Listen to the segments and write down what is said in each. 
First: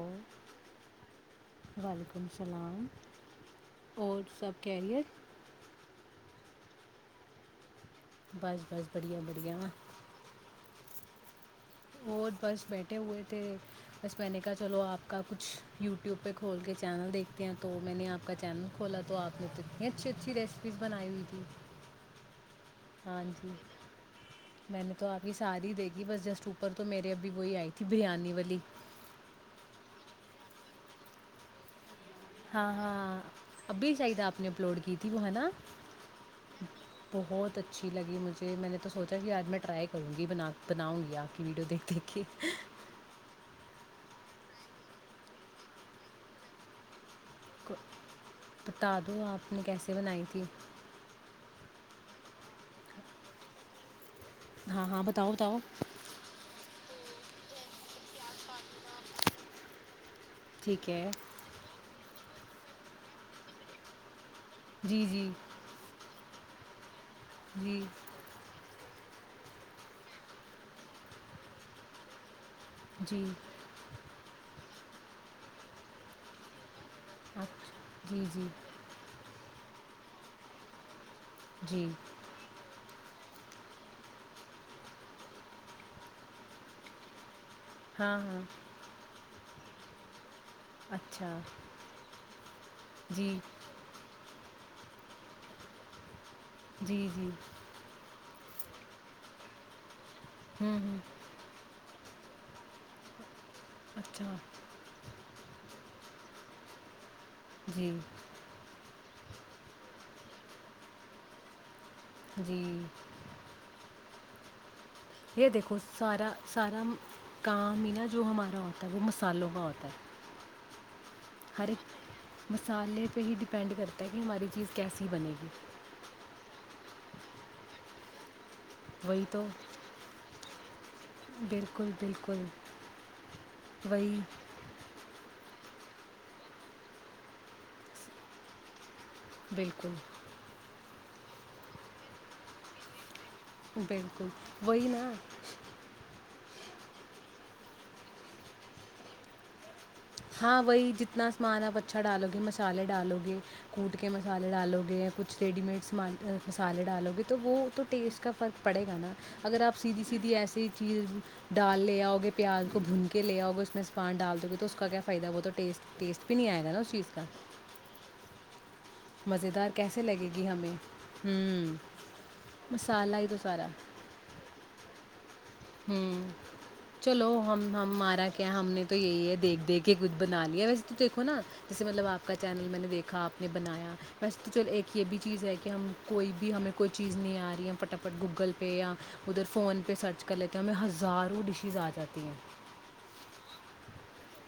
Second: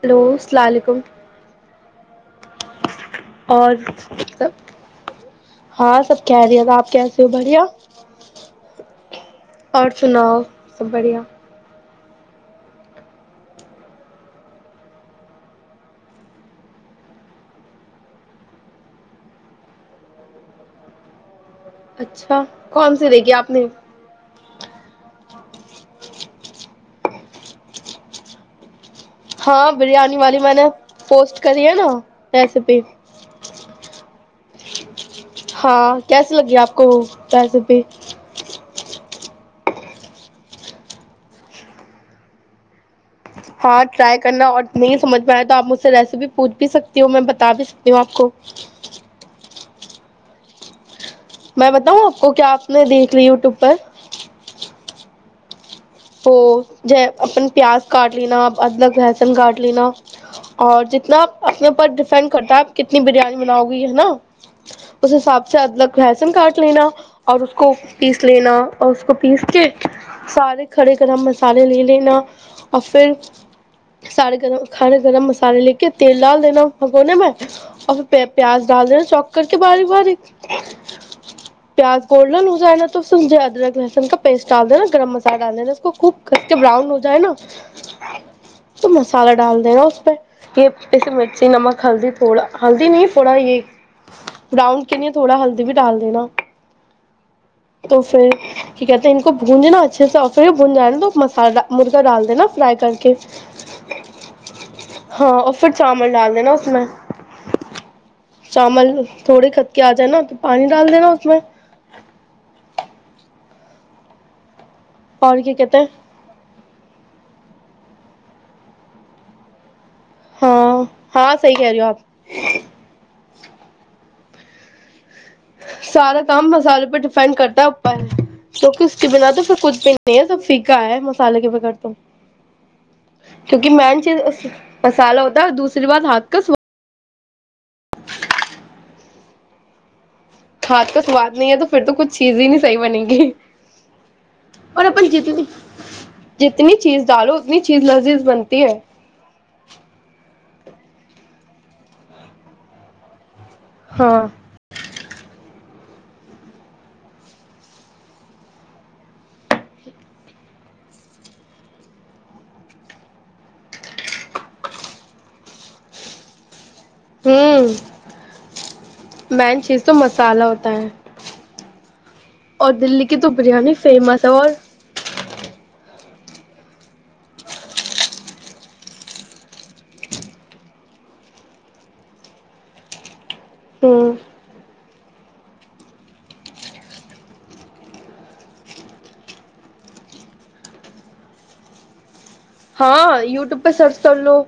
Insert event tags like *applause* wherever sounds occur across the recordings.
Hello السلام علیکم وعلیکم السلام اور سب ہاں سب کہہ دیا تھا آپ کیسے ہو بڑھیا بس بس بڑیا بڑیاں اور سناؤ سب بڑھیا اور بس بیٹھے ہوئے تھے بس میں نے کہا چلو آپ کا کچھ یوٹیوب پہ کھول کے چینل دیکھتے ہیں تو میں نے آپ کا چینل کھولا تو آپ نے اتنی اچھی اچھی ریسیپیز بنائی ہوئی تھی اچھا کون سی ہاں دیکھی جی آپ نے من تو آ یہ ساری دے گی بس جسٹ اوپر تو میرے ابھی وہی آئی تھی بریانی والی ہاں بریانی والی میں نے پوسٹ کری ہے نا ہاں ریسیپی ہاں ابھی چاہید اپ نے اپلوڈ کیت ت وہ ہے نا ہاں کیسی لگی آپ کو بہت ریسیپی اچھی لگی مجھے میں نے تو سوچا کہ آج میں ٹرائی کروں گی ب بناؤں گی آپ کی ویڈیو دیکھ دیکھ کے ہاں ٹرائی کرنا اور نہیں سمجھ پا رہے تو آپ مجھ سے ریسیپی پوچھ بھی سکتے میں بتا بھی سکتی ہوں آپ کو بتا دو آپ نے کیسے بنائی تھی میں بتاؤں آپ کو کیا آپ نے دیکھ لی یوٹیوب پر ہاں ہاں بتاؤ بتاؤ تو ج اپن پیاز کاٹ لینا ادرک لہسن کاٹ لینا اور ٹھیک ہے جتنا اپنے اوپر سینڈ کرتا ہے آپ کتنی بریانی بناؤ گی ہے نا جی اس جی حساب سے ادلک کاٹ لینا اور اس کو جی پیس لینا اور اس کو پیس کے سارے کڑے کرے مسالے لے لین اور پھر جی سارے ک کھے گرم مسالے لے کے تیل ڈال دینا گ ن میں اچھ اور جی پھر جی پیاز ڈال دینا چوکر بار بار جی پیاز کوول ل لوزانا تومھے ادرک لہسن کا پسٹ ڈال د نا گرم مسالے ڈالا اس کو خوب کھ کے بران ہو جائے نا ہاں ہاں تو مسالہ ڈال دے گا اس پہ یہ ایسی اچھا مرچی نمک ہلدی تھوڑا ہلدی نہیں جی تھوڑا یہ براؤن کینی تھوڑا ہلدی ڈال دینا جی جی تو پھر کہتے ہیں ان کو بونجناا اچھے سے ہوں بناا ہوں تو مسالہ مر ڈال د نا فرائی کر کے اچھا ہاں اور پھر چاول ڈال دینا اس میں جی چامول تھوڑے کھد کے آ جائے نا تو پانی ڈال دینا اس میں جی اور یہ کیا دھو کہتے ہیں سارا سارا کا مین جو ہمارا ہوتا ہے وہ مسالوں کا ہوتا ہے ہاں ہاں صحی کہہ ہر رہے ہو آپ ایک مصالحے پہ ہی ڈپینڈ کرتا ہے کہ ہماری چیز کیسی بنے گی سارا کام مسالے پر ڈیپینڈ کرتا ہے اوپر کیکہ اس کے بنا تو پ کود بھی نہیں ہے سب پھکا ہے مسالے کے بغیر بالکل تو بالکل کیونکہ مین وہی چیز مسالہ ہوتا دوسری بار ہاتھ کا سو *unintelligible* بالکل سواد ہاتھ کا سواد نہیں ہے تو پھر تو کچھ چیز ہی نہیں صحی بنےیں گی بالکل اور وہی نا اپن جتنی جتنی چیز ڈالو اتنی چیز لذیذ بنتی ہے ہاں وہی جتنا سامان آپ اچھا ڈالو گے مسالے ڈالو گے کوٹ کے ہاں مسالے ڈالو گے کچھ ریڈی میڈ مسالے ڈالو گے تو وہ تو ٹیسٹ کا فرق پڑے گا نا اگر آپ سیدھی سیدھی ایسی چیز ڈال لے آؤگے پیاز کو بھون کے لے آؤ گے اسس میں سے پان ڈال دو گے تو اس کا کیا فائد وہہ تو ٹیسٹ ٹیسٹ بھی نہیں آئے گ ہے نا چیز کا ہوں مین مزیدار چیز تو کیسے لگے مسالہ گی ہمیں ہوتا ہے ہوں اور دلی کی مصالحہ ہی تو سارا بریانی فیمس ہے اور ہ چلو ہم ہم ہمارا کیا ہم نے تو یہی ہے دیکھ دیکھ کے کچھ بنا لیا ویسے تو دیکھو نا جیسے مطلب آپ کا چینل میں نے دیکھا آپ نے بنایا ہوں بسے تو چل ایک یہ بھی چیز ہے کہ ہم کوئی بھی ہمیں کوئی چیز نہیں آ رہی ہے ہم پھٹافٹ گوگل پہ یا ادھر فون پہ سرچ کل کہ ہمیں ہزاروں ڈشیز آ جاتی ہیں ہاں یوٹیوب پہ سرچ کر لو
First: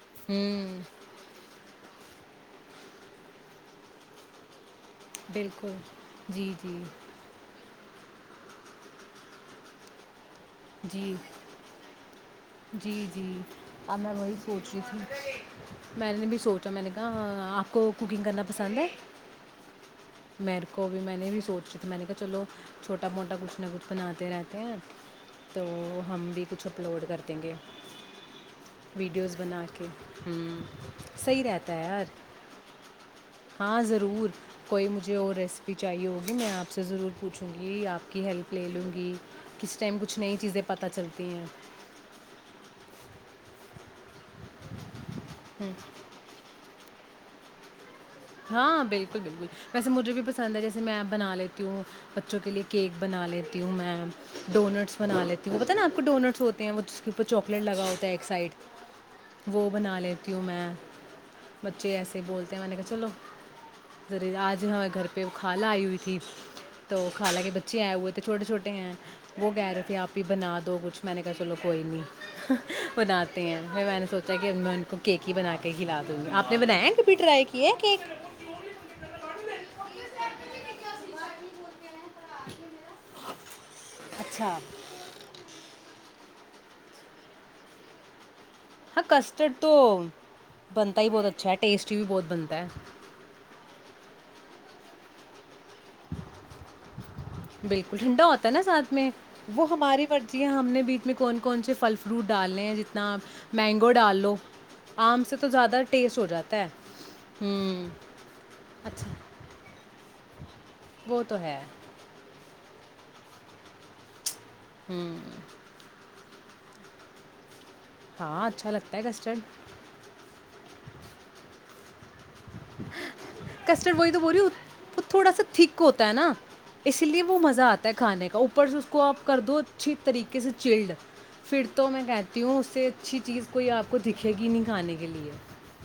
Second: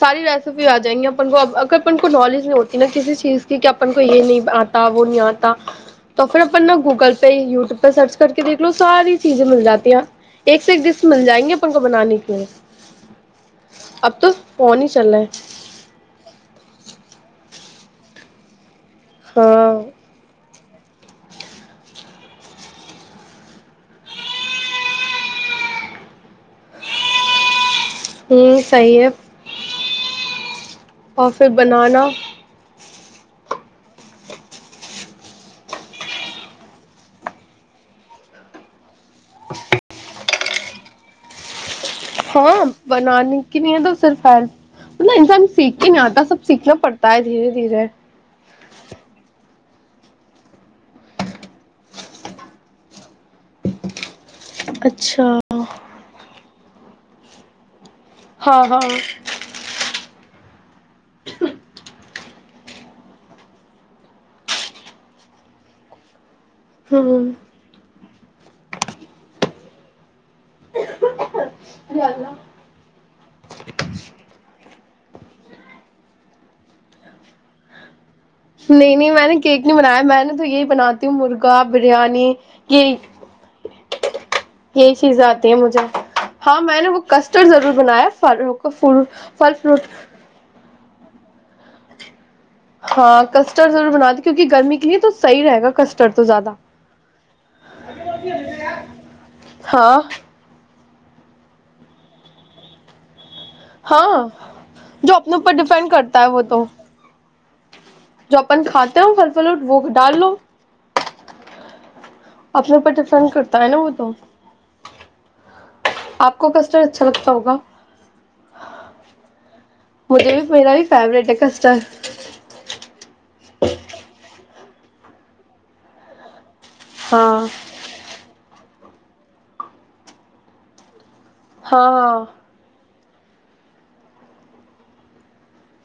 ساری ریسیپی آ ہوں جائیںی اپن کو اگرن نالج نہیں ہوتی نا کسی چیز کی کہ اپن کو یہ نہیں آتی وہ نہیں آتا بالکل تو پھر جی اپن نا جی گوگل پہ یوٹیوب پہ سرچ کر کے دیکھ لو ساری چیزیں مل جاتی ہیں ایک سے ایک ڈس جی مل جائیں گے پنکھ بنانے کے لیے جی جی اب میں تو وہی سوچ رہی فون ہی چل رہا تھی ہے میں نے بھی سوچا میں نے کہ آپ کو کوکنگ کرنا پسند ہے ہاں میرے کو بھی میں نے بھی سوچی تھی میں نے کہا چلو چھوٹا موٹا کچھ نہ کچھ بناتے رہتے ہیں تو ہم بھی کچھ اپلوڈ کر دیں گے ہوں صی ہے ک ہوں اور صحیح پھر رہتا ہے یار بنانا ہاں ضرور کوئی مجھے اور ریسیپی چاہیے ہوگی میں آپ سے ضرور پوچھوں گی آپ کی ہیلپ لے لوں گی کس ٹائم کچھ کچھ نئی چیزیں پتہ چلتی ہیں ہاں بنانے کی نہیں ہے تو صرف ہیپ انسان سیکھ کے نہیں آتا سب سیکھنا پڑتا تائے دھیرے دھیر ہاں، بالکل، بالکل۔ ویسے مجھے بھی پسند ہے جیسے میں بنا لیتی ہوں بچوں کے لیے کیک بنا لیتی ہوں میں ڈونٹس بنا اچھا لیتی ہ پتا نا آپ کو ڈونٹس ہوتے وہ اس کے اور چاکلیٹ لگا ہو ایک سائڈ ہاں ہاں وہ بنا لی تیوں میں بچے ایسے بولتے ہیں میں نے کہا چلو ذر آج ہمیں گھر پہ کھال آئی ہوئی تھی تو خالان کےہ بچے آئے ہوئے تھ تو چھوٹے چھوٹے ہیں وہ کہہ رہے کہ آپ ہی بنا دو کچھ میں نے چلو کوئیئی ہوں نہیں بناتے ہیں پھر میں نے سوچا کہ میں ان کو کیک ہی بنا کے کھلا دوں گی آپ نے بنایا کبھی ٹرائی کیے نہیں نہیں میں نے کیک نہیں بنایا میں نے تو یہی بناتی ہوں مرغا بریانی کیک اچھا یہی چیزیں آتی ہیں مجھے ہاں میں نے وہ کسٹرڈ ضرور بنایا ف ک ف ہاں فل کسٹرڈ تو فروٹ بنتا ہی بہت اچھا ہےٹیسٹ بھی بہت بنتا ہے ہاں کسٹرڈ ضر بنا دی کیونکہ گرمی یہ تو صح رہے گا کسٹرڈ تو زیادہ بالکل ٹھنڈا ہوتا ہے نا ساتھ میں وہ ہاں ہماری رزی ہے ہم نے بی میں کون کون سے پل فروٹ ڈال رہے ہیں جتنا مینگو ہاں ڈال لو جو آم اپنے سے تو اوپر زیادہ ڈیپینڈ ٹیسٹ کرتا ہے ہو وہ جاتا تو ہوں جو اپن کھاتے اچھا ہو پھل فلٹ وہ ڈالو وہ تو ہے اپنے اوپر ڈفرنٹ کرتا ہے نا وہ تو ہوں آپ کو کسٹرڈ اچھا لگتا ہوگا ہاں اچھا لگتا ہے کسٹرڈ فیوروریٹ ہےسر کسٹرڈ بائی تو بو رہی ہو وہ تھوڑا سا تھک ہوتا ہے نا اسی لیے وہ ہاں مزہ آتا ہے کھانے کا اوپر اس کو آپ کر دو اچھی طریقے سے چلڈ پھر تو میں ہاں کہتی ہوں اسے اچھی چیز کوئی آپ کو دکھے گی نہیں کھانے کے لیے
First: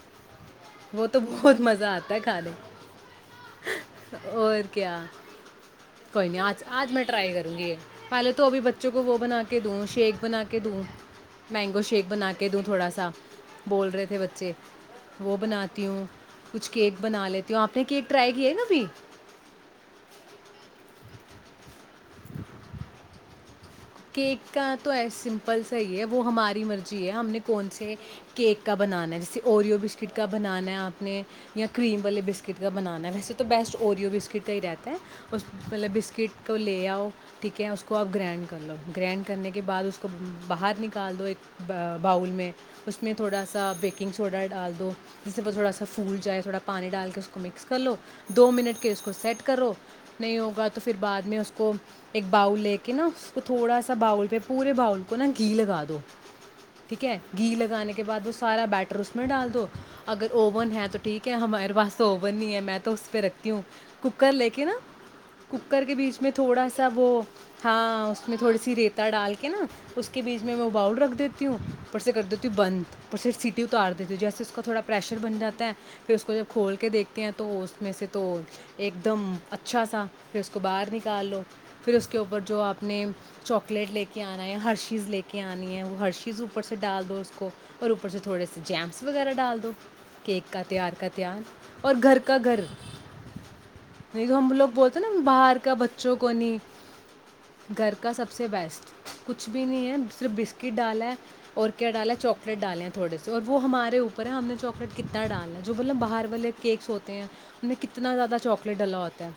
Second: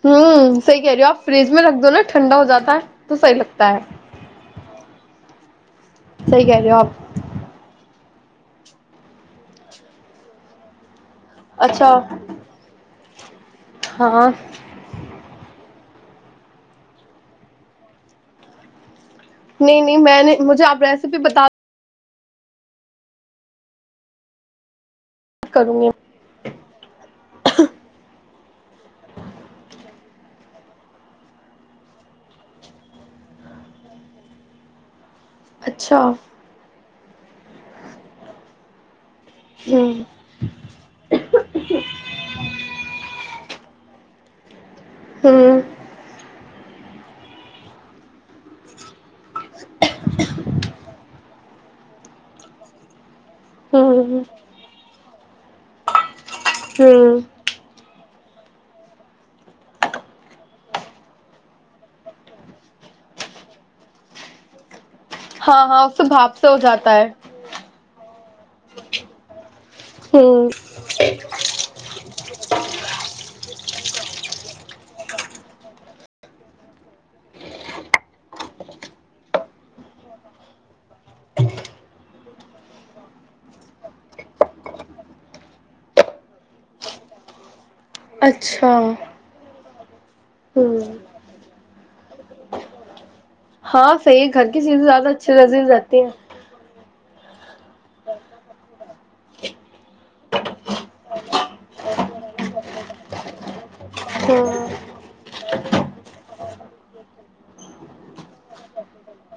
ہوں سی رہ وہ آ تو فریج بہت میں رکھ مزہ دو نا آتا ہے ٹھنڈا ہو کھانے جاتا ہے تو صحیح لگتا ہے اور کیا کوئی نہیں صحیح کہہ آج رہے ہو آج میں آپ ٹرائی کروں گی پہلے تو ابھی بچوں کو وہ بنا کے دوں شیک بنا کے دوں مینگو اچھا شیک بنا کے دوں تھوڑا سا بول رہے تھے ہاں بچے وہ بنا تیوں *unintelligible* کچھ کیک بنا لیتی ہووں آپ نے کیک ٹرائی کیا ہے نا ابھی نہیں نہیں میں نے مجھے آپ ریسیپی بتا کیک *unintelligible* تو ایس سمپل کروں گی صحیح ہے وہ ہماری مرضی ہے ہم نے کون سے کیک کا بنانا ہے جیسے اورویو بسکٹ کا بنانا ہے آپ نے یا کریم والے بسکٹ کا بنانا ہے ویسے تو بیسٹ اوریو بسکٹ کا ہی رہتا ہے اس مطلب اچھا بسکٹ کو لے آؤ ٹھیک ہے اس کو آپ گرنڈ کر لو گرینڈ کرنے کے بعد ہوں اس کو باہر نکال دو ایک باؤل میں اس میں تھوڑا سا بیکنگ سوڈا ڈال تو جس پ پر ہوں تھوڑا سا پھول جائے تھوڑا پانی ڈال کے اس کو مکس کر لو دو منٹ کے اس کو سیٹ کرو نہیں ہوگا تو پھر بعد میں اس کو ایک باؤل لے کے نا اس تو تھوڑا سا ہوں باؤل پہ پورے باؤل کو نا گھی لگا دو ٹھیک ہے ہوں گھی لگانے کے بعد وہ سارا بیٹر اس میں ڈال دو اگر اوون ہے تو ٹھیک ہے ہمارے پاس اوون نہیں ہے میں تو اس پہ رکھتی ہوں کوکر لے کے نا ہاں ککر ہاں کے اس سے بیچ میں بھاپ سے ہو تھوڑا سا جاتا ہے وہ ہاں اس میں تھوڑی سی ریتا ڈال کے نا اس کے بیچ ہوں میں باؤل رکھ دیتی ہوں پرس سے کر دیتی ہوں تی بند اور صرف سیٹی اتار دیتی ہوں جیسے اس کا تھوڑا پریشر بن جاتا ہے پھر اس کو جب کھول کے دیکھتی ہیں تو اس میں سے تو ایک دم اچھا سا پھر اس کو باہر نکال لو پھر اس کے اوپر جو آپ اپنے چاکلیٹ لے کے آنا ہے ہر چیز لے کے آنی ہے وہ ہر چیز اوپر سے ڈال دو اس کو اور اوپر سے تھوڑے سے اچھا جیمس وغیرہ ڈال دو کیک کا ہوں تیار کا تیار اور گھر کا گھر ہاں صحیح نہیں ہے تو گھر ہم کی لوگ چیزیں بولتے ہیں زیادہ نا اچھے باہر نظر کا رہتی ہیں بچوں کو نہیں گھر کا سب سے بیسٹ کچھ بھی نہیں ہے صرف بسکٹ ڈالا ہے اور کیا ڈالا ہے چاکلیٹ ڈالے ہیں تھوڑے سے اور وہ ہمارے اوپ ہے ہم نے ہوں چواکلیٹ کتنا ڈالنا ہے جو مطلب باہر والے کیکس ہوتے ہیں ان میں کتنا زیادہ چاکلیٹ ڈالا ہوتا ہے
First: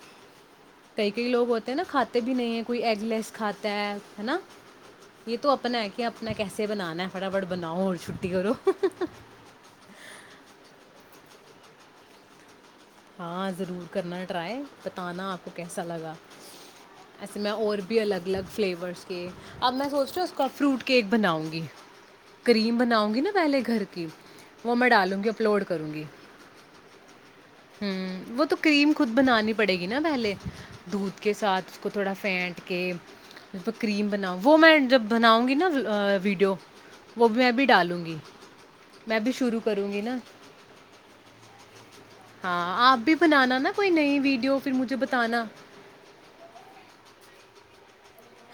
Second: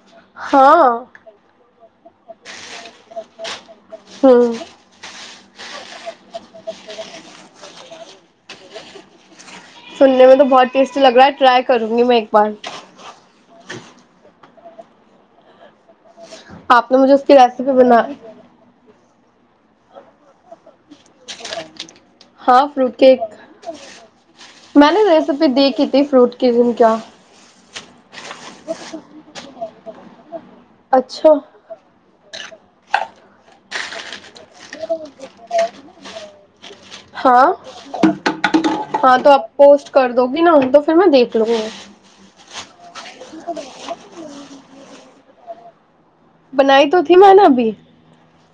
ہاں کئی کئی لوگ ہوتے نا کات بھی نہیں ہے کوئی ای رلس کھاتا ہے ہے نا ہوں یہ تو اپنا ہے کہ اپنا کیسے بنانا ہے فٹافٹ بناؤ اور چھٹی کرو سننے میں تو بہت ٹیسٹی لگ رہا ہے ٹرائی کروں گی میں ایک بار ہاں ضرور کرنا ٹرائی بتانا آپ کو کیسا لگا آپ نے مجھے اس کی ایسے میں ریسیپی اور بھی بنا الگ الگ فلیورس کے اب میں سوچ رہیوں اس کا فروٹ کیک بناؤں گی ہاں کریم فروٹ بناؤں گی کیک نا پہلے گھر کی وہ میں نے ڈالوں گی ریسیپی اپلوڈ دیکھی کروں گی تھی فروٹ کے دن کیا ہوں وہ تو کریم خود بنانی پڑے گی نا پہلے دودھ کے اچھا ساتھ اس کو تھوڑا پینٹ کے کریم بناؤ وہ میں جب بناؤں گی نا ویڈیو وہ بھی ہاں میں بھی ڈالوں گی ہاں میں تو بھی آپ شروع پوسٹ کروں کر دو گی نا تو پھر میں دیکھ لوں گا ہاں آپ بھی بنانا نا کوئی نئی ویڈیو پھر مجھے بتانا بنائی تو تھی میں نا ابھی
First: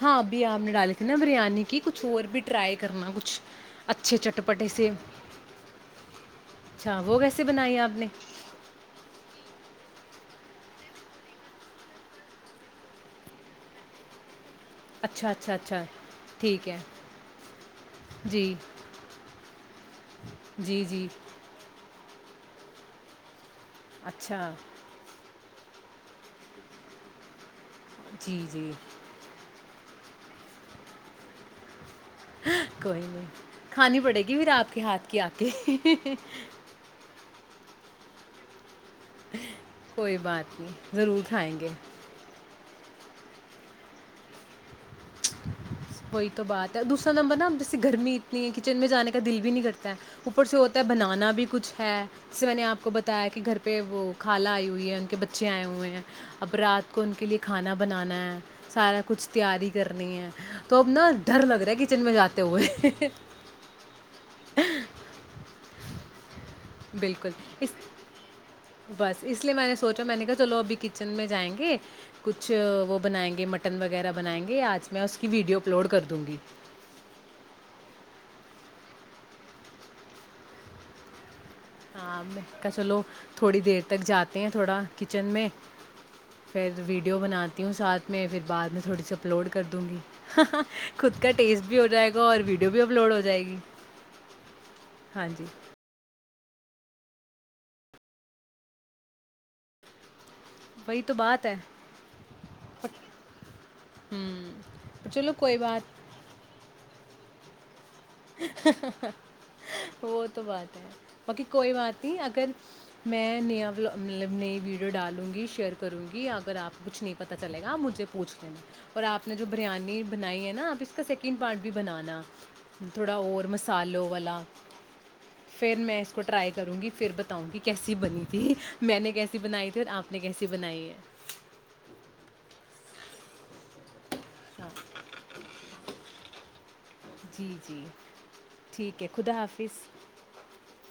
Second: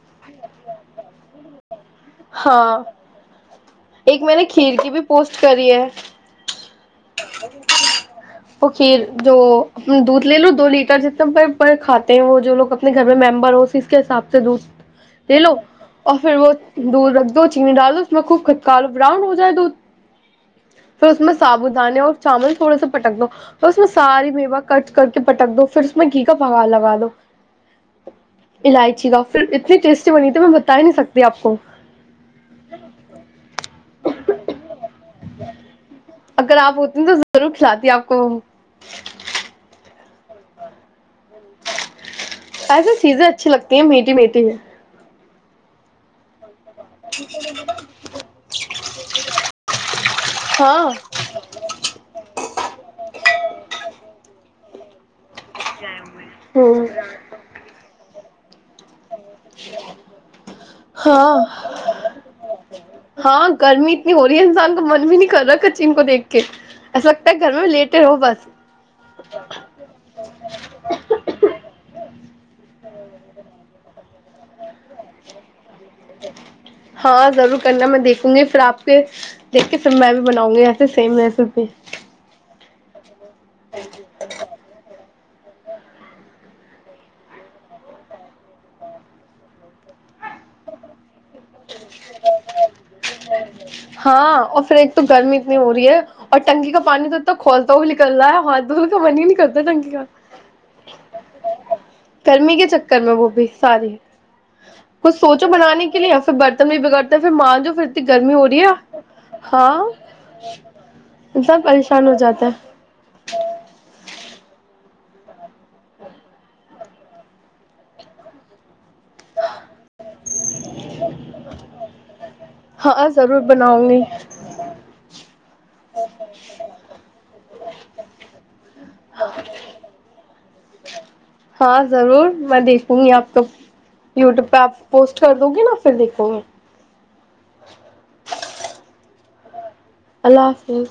ہاں ابھی آپ نے ڈالی تھی نا بریانی کی کچھ اور بھی ٹرائی ہاں کرنا کچھ اچھے ایک میں نے چٹپٹے کھیر کی سے بھی پوسٹ کری ہے اچھا وہ کیسے بنائی آپ نے *inaudible* لے اچھا لو اچھا اچھا اور پھر وہ ٹھیک ہے دودھ رکھ دو چینی ڈال دو اس میں خوب جی خودکارو براؤن ہو جائے دودھ جی جی پھر اس میں سابو دانے اور چاول تھوڑ سا پٹک دو اس میں ساری اچھا میوا کٹ کر کے پٹک دو پھر اس میں کی کا پگا لگا دو جی جی الائچی کا پھر اتنی ٹیسٹی بنی تھی میں بتا ہی نہیں سکتی آپ کو کوئی نہیں کھانی پڑے گی پھر آپ کے ہاتھ کیا آتی اگر آپ ہوتے ن تو ضرور کھلاتی آپ کو کوئی بات نہیں ضرور کھائیں گے ایسے چیزیں اچھی لگتی ہیں میٹھی میٹھی ہے ہوئی تو بعد دوسرا نمبر نا جیسے گرمی اتنی ہے کچن میں جانے کا دل بھی نہیں کرتا ہے اوپر سے ہوتا ہے ہاں بنانا بھی کچھ ہے جیسے میں نے آپ کو بتایا کہ گھر پہ وہ کھالا آئی ہوئی ہے ان کے ب بچے آئے ہوئے ہیں اب ہوں رات کو ان کے لیے کھانا بنانا ہے سارے کچھ تیاری کرنی ہے تو اب نا ہاں ڈر لگ رہا ہے کچن میں جاتے ہوئے ہاں گرمی اتنی ہو رہی ہے انسان کا من بھی نہیں کر رہا کو دیک ایسا بالکل لگتا ہے گھر میں اس لیٹ ہو بس بس اس لیے میں نے سوچا میں نے کہا چلو ابھی کچن میں جائیں گے کچھ وہ بنائیں گے مٹن وغیرہ بنائیں گے آج میں اس کی ویڈیو اپلوڈ کر دوں گی ہاں ضرور کرنا میں دیکھوں گی پھر آپ کے دیکھ کے پھر میں بھی بناؤں گی ایسے سیم ویسے پی کیا چلو تھوڑی دیر تک جاتے ہیں تھوڑا کچن میں پھر ویڈیو بناتی ہوں ساتھ میں پھر بعد میں تھوڑی سی اپلوڈ کر دوں گی خود کا ٹیسٹ بھی ہو جائے گا اور ویڈیو بھی اپلوڈ ہو جائے گی ہاں اور پھر ایک تو ہاں گرمی جی اتنی ہو رہی ہے اور نکی کا پانی تو انا کھولتا ہو نکل رہ ہے ہاتھ دھوول کا پانی ہی نہیں کرتا ہے ٹنکی کا وہی تو بات ہے گرمی کے چکر میں وہ بھی ساری کچھ چلو سوچو کوئی بنانے کے بات لیے یا پھر برتن بھی بگڑتے پھر ماں جو پھر ت گ وہ تو بات ہے باقی انسان کوئی بات پریشان ہو نہیں جاتا اگر ہے میں نیا مطلب نئی وڈیو ڈالوں گی شیئر کروں گی اگر آپ کو کچھ نہیں پتا چلے گا آپ مجھے پوچھ لینا اور آپ نے جو بریانی بنائی ہے نا آپ اس کا سیکنڈ پارٹ بھی بنانا ہاں تھوڑا ضرور اور بناؤں گی مسالوں والا پھر میں اس کو ٹرائی کروں گی پھر بتاؤں کیسی بنی تھی میں نے کیسی بنائی تھی اور آپ نے کیسی ی بنائیے ہاں ضرور میں دیکھوں گی آپ کو یوٹیوب پہ ہاں آپوسٹ دو گے نا سند پ جی جی ٹھیک ہے خدا حافظ اللہ حافظ